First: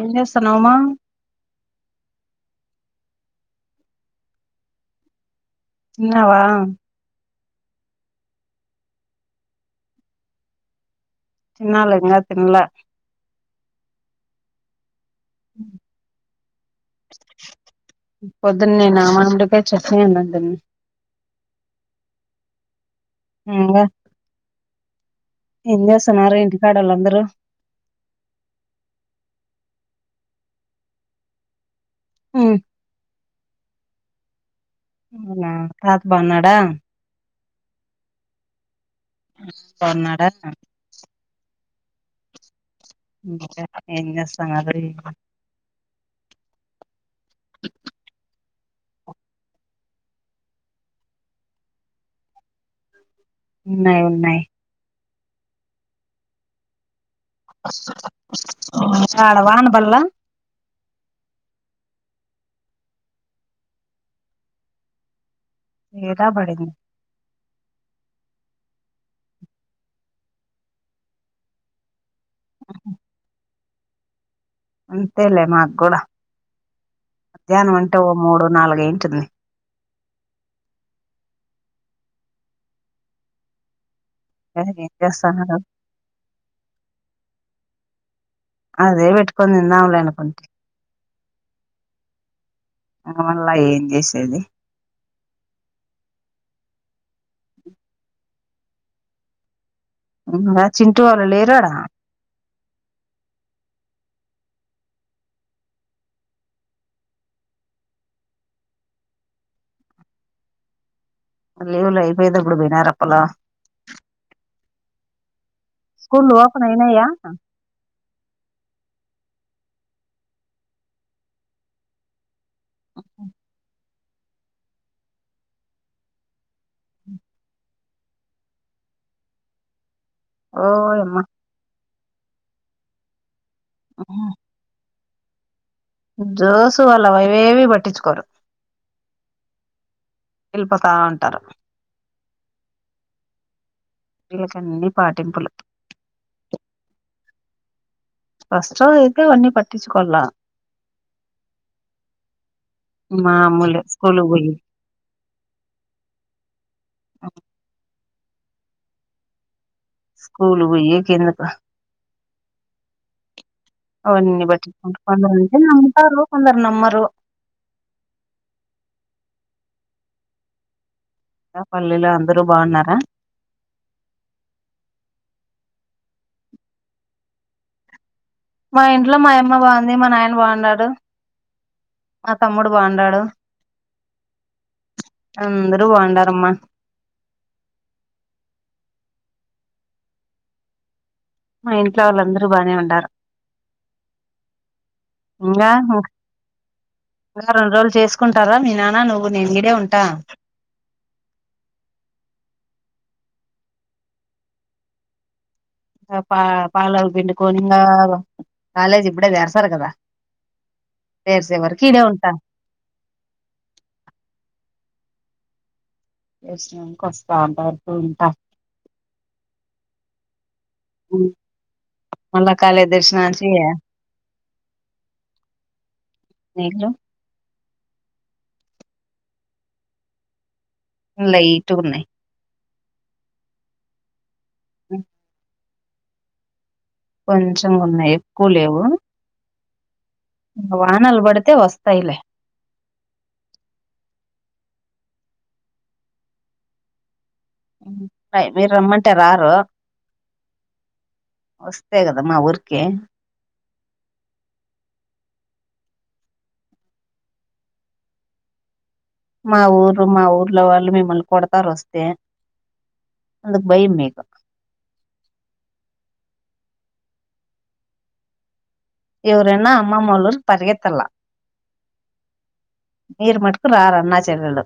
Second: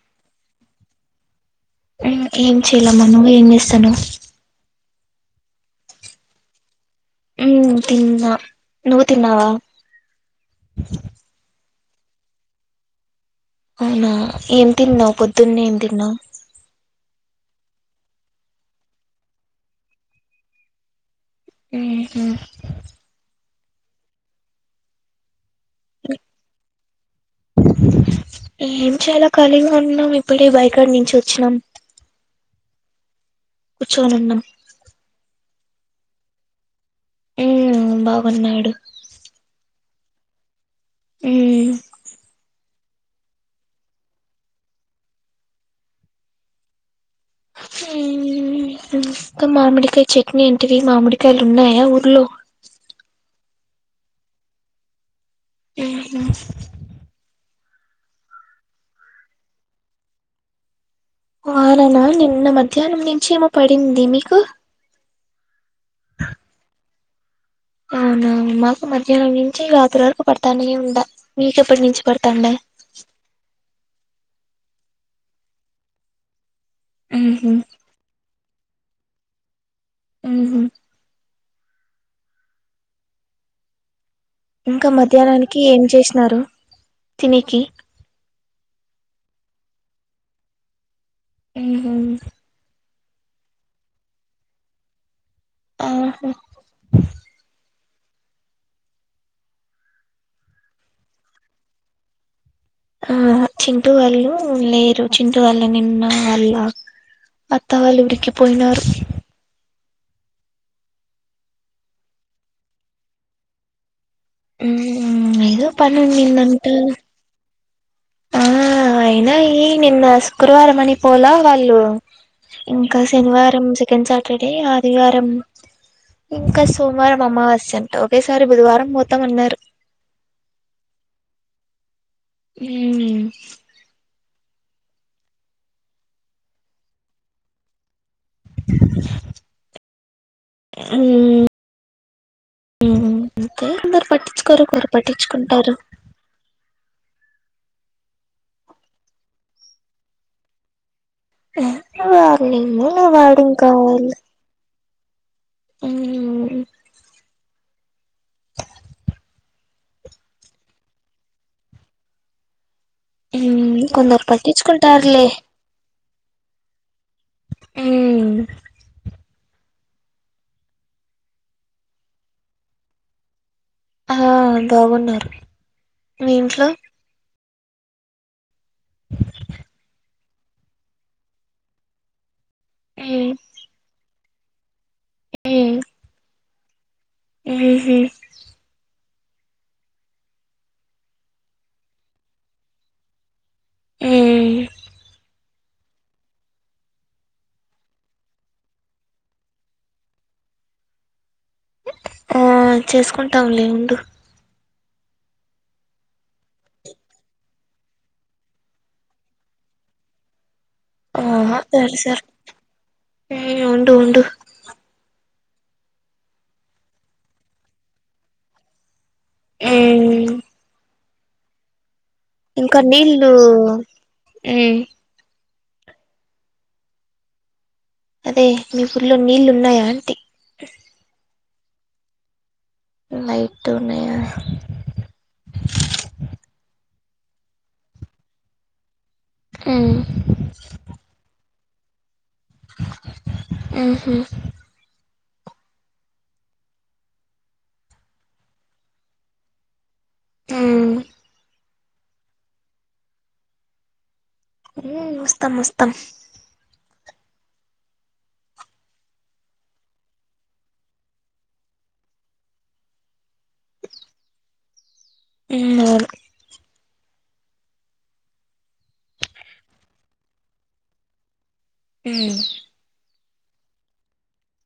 ఏం చేస్తున్నావమ్మా. ఏం చెయలేమ్మా నువ్వేం ఏం చేస్తున్నావ్. ఉన్నావా. నువ్వు తిన్నా నువ్వు తిన్నావా. తినాలి ఇంకా తినలే. అవునా ఏం తిన్నావు పొద్దున్నే ఏం తిన్నావు. పొద్దున్నేనా ఆహ్ బెండకాయ చట్నీ ఉండే అండి. ఉమ్ ఉహూ. అమ్మ. ఏం చేస్తున్నారు ఇంటికాడోళ్ళుందరూ. ఏం చాయలా ఖాళీగా ఉన్నాం ఇప్పుడే బైకాడ్ నుంచి వచ్చినాం. ఉమ్. కూచోనున్నాం. అవునా తాత బాగున్నాడా. ఉమ్ బాగున్నాడు. సున్నాడ. ఉమ్. ఇంకా ఎంజెస్తున్నారు ఇది. ఇంకా మామిడికాయ చట్నీ అంటివి మామిడికాయలు ఉన్నాయా ఊర్లో. ఉన్నాయి ఉన్నాయి ఉహు. ఆహ్ ఆడ్వాన్ బల్ల. అవునవును నిన్న మధ్యాహ్నం నుంచెమో పడింది మీకు. ఈత పడింది. అవునా మాకు మధ్యాహ్నం నుంచి రాత్రి వరకు పడతానే ఉంటా మీకెప్పటి నుంచి. పడుతుండే. అంతేలే మాకు కూడా ఉహు మధ్యాహ్నం ఉంటే‌ఓ మూడు నాలుగైంటుంది. ఉహు. ఇంకా ఏం చేస్తున్నారు మధ్యాహ్నానికి ఏం చేసినారు తినికి. అదే పెట్టుకొని తిందాంలేనుకుంటి. ఉహు. ఆహ్ మల్లా ఏం చేసేది. ఆహ్. ఉమ్ మా చింటూ వాళ్ళు లేరార ఆహ చింటు వాళ్ళు లేరు చింటు వాళ్ళు నిన్న వాళ్ళ అత్త వాళ్ళింటికి పోయినారు లీవ్ లో అయిపోయిదప్పుడు పోయినారప్పలా ఉమ్ ఏదో పని స్కూళ్లు ఉండిందంట ఓపెనయినయ అక్క అయినయి ఈ నిన్న శుక్రవారం అని పోల వాళ్ళు ఇంక శనివారం సెకండ్ సాటర్డే ఆదివారం ఇంక సోమవారం అమావాస్య అంట ఒకేసారి బుధవారం పోతామన్నరు ఓ యమ్మ ఊమ్ ఉహు జోసు వాళ్ళు అవేవి పట్టించుకోరు ఎళ్ళిపోతా ఉంటారు ఉమ్ అంతె అందరు వీళ్ళకి పట్టించుకోరు అన్ని కొందరు పాటింపులు పట్టించుకుంటారు ఫస్ట్ టైం అయితే అవన్ని పట్టించుకోల వార్నింగ్ నా వార్నింగ్ మామూలే కావాలి స్కూల్ కు పోయి మ్మ్ అ స్కూలు పొయ్యే కెందుకు మ్మ్ కొందరు అవన్నీ పట్టించుకుంటారులే బట్టించుకుంటారు అంటే నమ్ముతారు కొందరు నమ్మరు ఊమ్ మ పల్లె లో అందరు బాగున్నార ఆహా బాగున్నారు మీ ఇంట్లో మా ఇంట్లో మాయమ్మ బాగుంది మా నాయన బాగున్నాడు తమ్ముడు బాగుండాడు మ్మ్ అందరు బాగుండారమ్మా ఉహు మా ఇంట్లో వాళ్ళందరు బానే ఉండారు ఉమ్మ్ ఇంగ ము ఇ రెండు రోజులు చేసుకుంటార మీనాన్న నువ్వు నేను గిడే ఉంటాం ఆ చేసుకుంటాంలే ఉండు ఇంక పా పాల పిండుకోనీ ఇంగా కాలేజ్ ఇప్పుడే తెరసరు కద ఆహా తెరసరు ఊమ్ ఉండు ఉండు తెరిసినంక ఒస్తాఉంట ఇప్పుడు ఉంట ఊమ్ ఉమ్ ఇంక నీళ్ళు ఉమ్ నీళ్లు అదే మీ ఊర్లో నీళ్ళున్నాయ అంటీ లైట్ గ ఉన్నయి లైట్ ఉన్నయ [inaudible] కొంచెం ఉన్నయి ఎక్కువ లేవు ఉమ్ ఇంక వానల్ బడితె వస్తయి లె ఉహు మీరు రమ్మంటే రారు ఉ వస్తే కద ఊర్కే వస్తాం వస్తాం మా ఊరు మా ఊర్లో వాళ్ళు మిమ్మల్ని కొడతారు వస్తే అందు భయం మీకు ఉన్నారు ఎవరన్న అమ్మమ్మళూర్ పరిగెత్తల్ల ఉ మీరు మటుకు రారు అన్నా చెల్లెల్లు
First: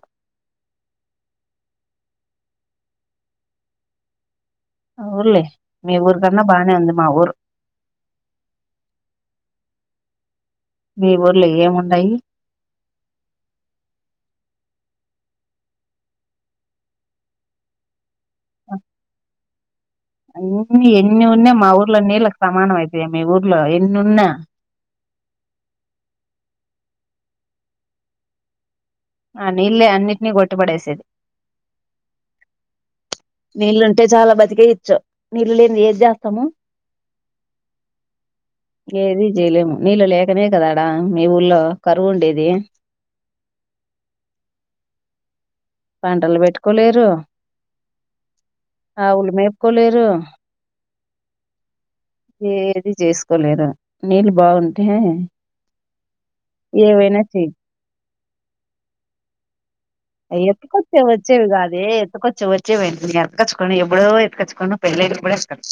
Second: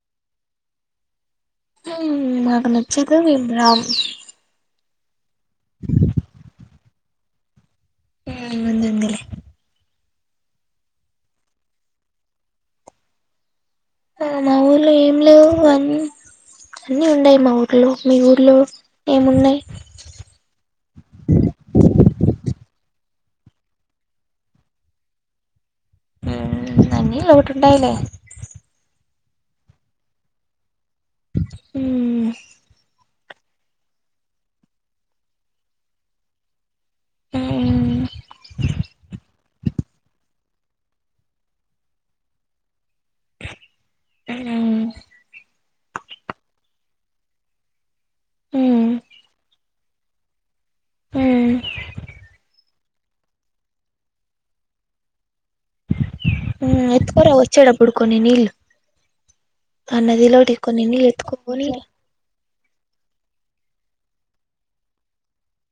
హ్మ్ మాకు నచ్చక మేం రామ్ అవున్లే మీ ఊరు కన్నా బానే ఉంది మా ఊరు ఆ వుందు ఉందిలే మీ ఊర్లో లో ఏం ఉన్నయి ఆ మా ఊర్లో ఏం లేవు అన్ అన్నీ ఉండాయ్ మా ఊర్లో మీ ఊర్లో ఏమున్నయ్ అన్ని ఎన్ని ఉన్నా మా ఊర్లో నీళ్ళకి సమానం అయితయా మీ ఊర్లో ఎన్ని ఉన్నా అన్ని లోటుంటాయిలే ఆ నీళ్లే అన్నింటినీ కొట్టి పడేసేది హ్మ్ నీళ్ళుంటే చాలా బతికేయొచ్చు నీళ్లు లేని ఏది జేస్తము మ్మ్ ఏది జేలేము నీళ్ళు లేకనే కదా ఆడ మీ ఊళ్లో కరువు ఉండేది ఉమ్ పంటలు పెట్టుకోలేరు మ్మ్ ఆవులు మేపుకోలేరు ఆ ఏది జేసుకోలేదు నీళ్ళు బాగుంటే ఏవైనా ఎత్తుకొరా చెయ్ వచ్చేటప్పుడు కొన్ని నీళ్లు ఎత్తుకొచ్చే వచ్చేవి గాదె ఎత్తుకొచ్చే వచ్చేవి అయితే ఎత్తకచ్చుకొని ఎబ్బుడో కచ్చుకొని పెళ్ల కూడా ఇస్తారు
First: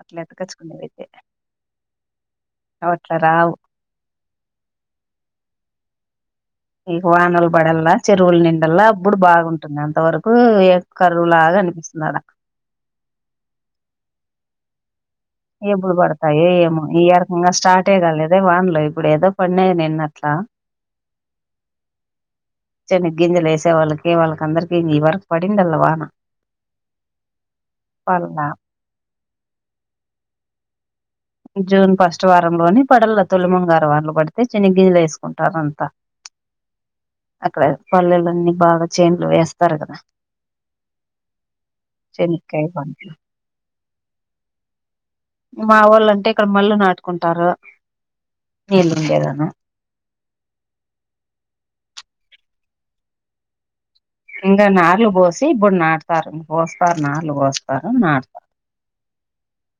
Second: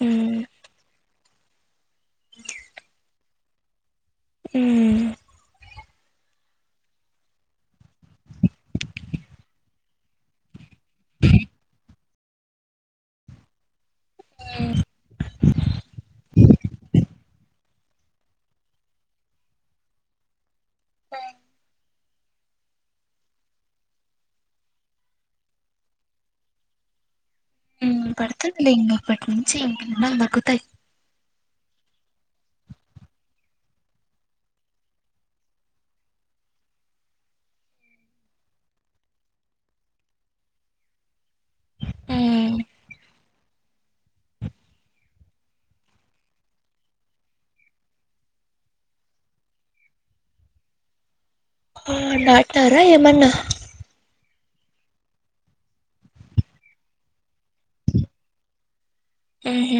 అట్ల మ్మ్ ఎత్తకచ్చుకునేవయితే అ రావు హుమ్మ్ ఇక వానలు పడల్లా చెరువులు నిండల్ల అబ్బుడు బాగుంటుంది అంతవరకు కరువు లాగా అనిపిస్తుంది ఆడ ఆ ఇంగా స్టార్ట్ కాలేదే వాన్లో ఇప్పుడు ఏదో పడినాయి నిన్న అట్లా ఆ చ్చనిగ్ గింజలు వేసే వాళ్ళకి వాళ్ళకందరికీ నీ వరకి పడిండల్ల వాన ఉమ్ పల్లా పడుతుంది ఇం అప్పటి నుంచి ఇంన్నల్ దగ్గుతాయ్ జూన్ ఫస్ట్ వారంలోని పడల్ల తొలిముంగారు వానలు పడితే సెన్న గింజలు వేసుకుంటారు అంతా అక్కడ పల్లెలు అన్నీ బాగా చేన్లు వేస్తారు కదా చెనిక్కాయ్ మ్మ్ పంట్లు మా వాళ్ళుంటే ఇక్కడ మళ్ళీ నాటుకుంటారు న లేదనా ఆ నాటారా ఏమన్నా ఇంకా నార్లు పోసి ఇప్పుడు నాడతారు ఇం పోస్తారు నార్లు పోస్తారు నాడతారు ఉహ్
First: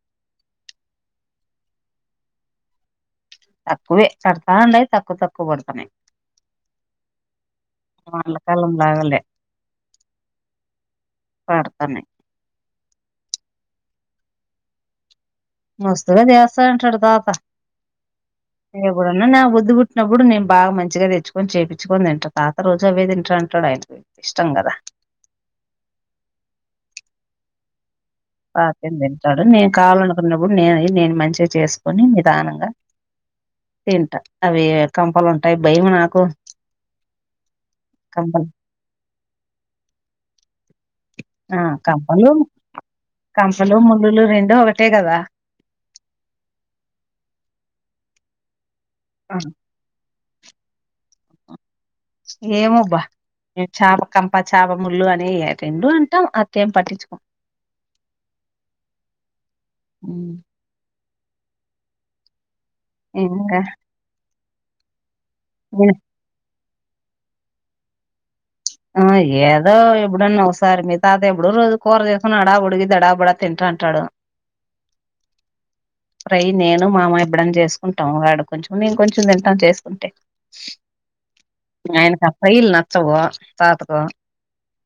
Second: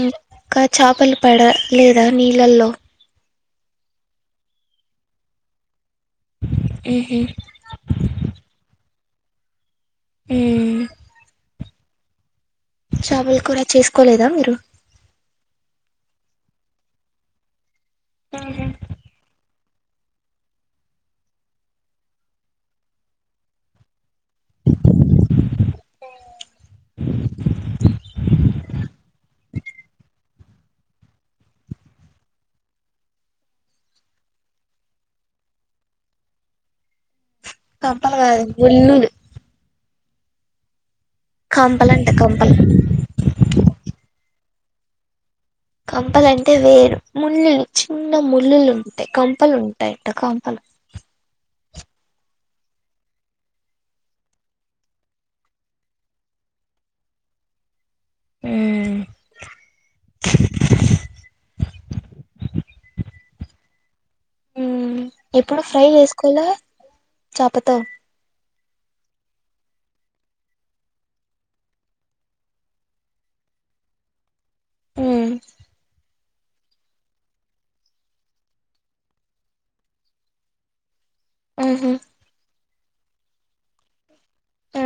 ఇంకా చేపలు పడ లేదా నీళ్ళల్లో తక్కువే పడతాయి తక్కువ తక్కువ పడుతున్నాయి ఉహు వాళ్ళకాల ఉండగాలే మ్మ్ పడతానయ్ చాపలు కూర చేసుకోలేదా మీరు మస్తుగా చేస్తా అంటాడు తాత ఉహు ఎప్పుడన్నా నా బుద్ధి బుట్టి తుట్టిప్పుడు నేను బాగా మంచిగా తెచ్చుకొని చేయిించుకొని తింటా తాత రోజు అవే తింటా అంటాడు ఆయనకు ఇష్టం కదా తాతన్ తింటాడు నేను కావాలనుకున్నప్పుడు నేను నేను మంచిగా చేసుకుని నిదానంగా తింటా అవి కంపలుంటాయి భయం నాకు కప్పల కాదు కంపలు ముల్లులు ఆ కంపలు కంపలు ముల్లులు రెండు ఒకటే కదా కంపలు అంటే వేరు ముల్లులు చిన్న ముల్లులు ఉంటాయి కంపలు ఉంటాయట కం పలు ఏమోబ్బా చేప కంప చేప ముళ్లు అని రెండు అంటాం అకేం పట్టించుకోం ఉమ్ అ ఇంకా ఎప్పుడు ఫ్రై చేసుకోల చపతో ఆ ఏదో ఎప్పుడన్నా ఒకసారి మీ తాత ఎప్పుడు రోజు కూర చేసుకుని అడాబడికి దడాబడా తింటారు కంటాడు ఉ ఫ్రై నేను మామ ఇప్పుడని చేసుకుంటాం వాడు కొంచెం నేను కొంచెం తింటాం చేసుకుంటే ఉహు ఆయనకు ఆ ఫ్రైలు నచ్చవు తాతక్కు ఆ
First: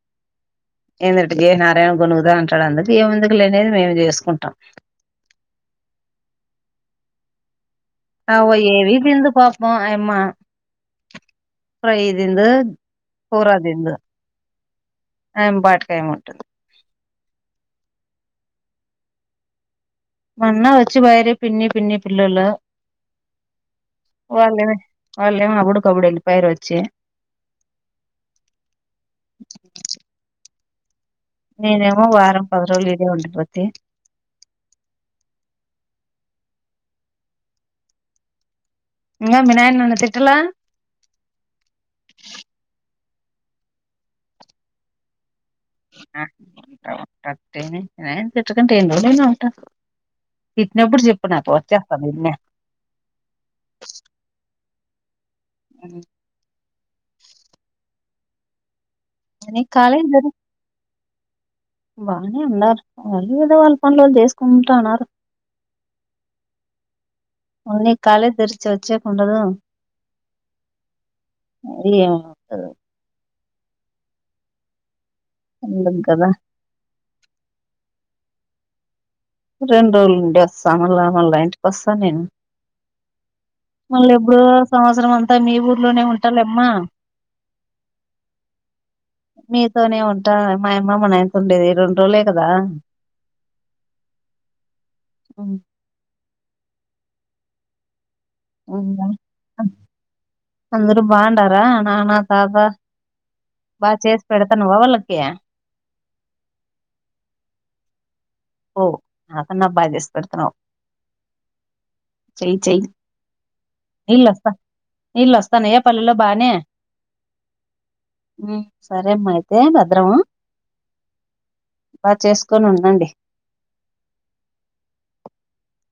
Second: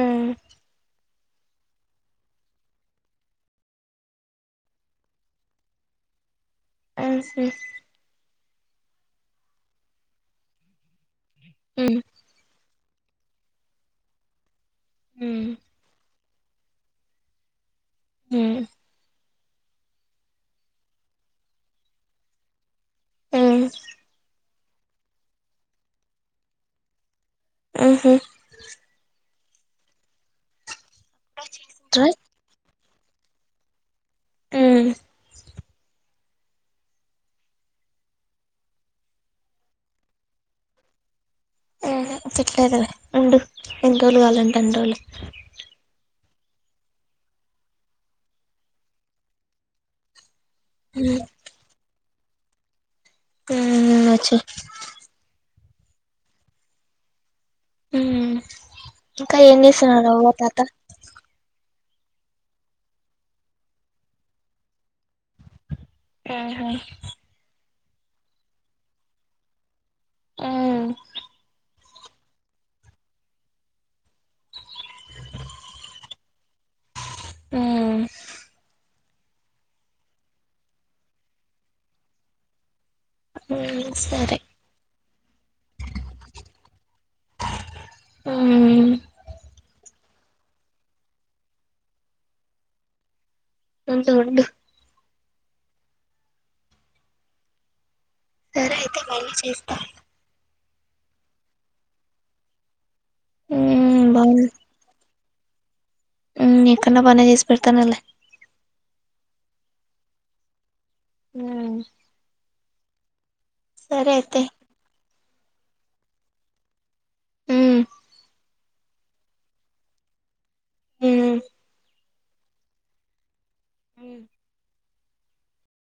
ఏందుంటే జయనారాయణ గొనుగుదా అంటాడు అందుకు ఏ ముందుకు లేనిది మేము చేసుకుంటాం ఉహు అవ ఏవీ తిందు పాపం ఆయమ ఉమ్ ఫ్రై తిందు కుర్ర తిందు ఉమ్ అ పాట్కాయ ముంటుంది మ్మ్ మొన్న వచ్చి వయరి పిన్ని పిన్ని పిల్ల ఆ వాళ్ళు వాళ్ళు ఏమైనా అప్పుడకపుడు వెళ్లిపోయారు వచ్చి ఆహా నేనేమో ట్రై వారం పది రోజులు ఇడే ఉండీపోతి ఉమ్ ఇంకా వినాయన్ నన్ను తిట్టలే ఆ తిట్టలేదు లే ఉండు ఎన్నిర్రోలు కలంటే అన్ని రోలు తిట్టకుంటె ఎన్ని రోజులు ఐన ఉంట తిట్టినప్పుడు ఉమ్ చెప్పు నాకు వచ్చేస్తాను నిన్నే ఉమ్ వచ్చేయ్ ఉమ్ ఊమ్ ఇంక నీకు కాలేజ్ ఎంజేస్తున్నారు తెరి అవ్వ తాత బానే ఉన్నారు వాళ్ళ ఏదో వాళ్ళ పనులు చేసుకుంటా ఉన్నారు ఆహా ఉండని కాలజ్ తేరిచ వచ్చేకి ఉండదు [inaudible] ఊమ్ అడిగాం అత్తలే ఉండలేం కదా ఊమ్ రెండు రోజులుండె వస్తా మళ్ళా మళ్ళా ఇంటికి వస్తా నేను ఉమ్ మళ్ళ సరే ఎప్పుడో సంవత్సరం అంత సరే మీ ఊర్లోనే ఉంటాలమ్మా ఉమ్ మీతోనే ఉంట మాయమ్మమ్మనే అయిత ఉండేది రెండు రోజులే కదా ఉంటె ఉండు ఉమ్ సరే అయితే మళ్ళీ చేస్త అందరు బాగుండార నాన్న, తాత, బాగ ఉమ్ చేసి బాగుంది పెడతానవా వాళ్ళకి క్య ఉమ్ నీకన్న బానే చేసి పెడతానలె ఓ నాకన్నా బాగ చేసి పెడుతున్నావ్ ఊమ్ చెయ్ చెయ్ సరే అయితే నీళ్లు అస్తానయ కళ్ళలో బాగనే ఉమ్ ఉమ్ సరే అమ్మ అయితే భద్రమ్ ఊమ్ బాగ చేసుకొని ఉండండి ఉమ్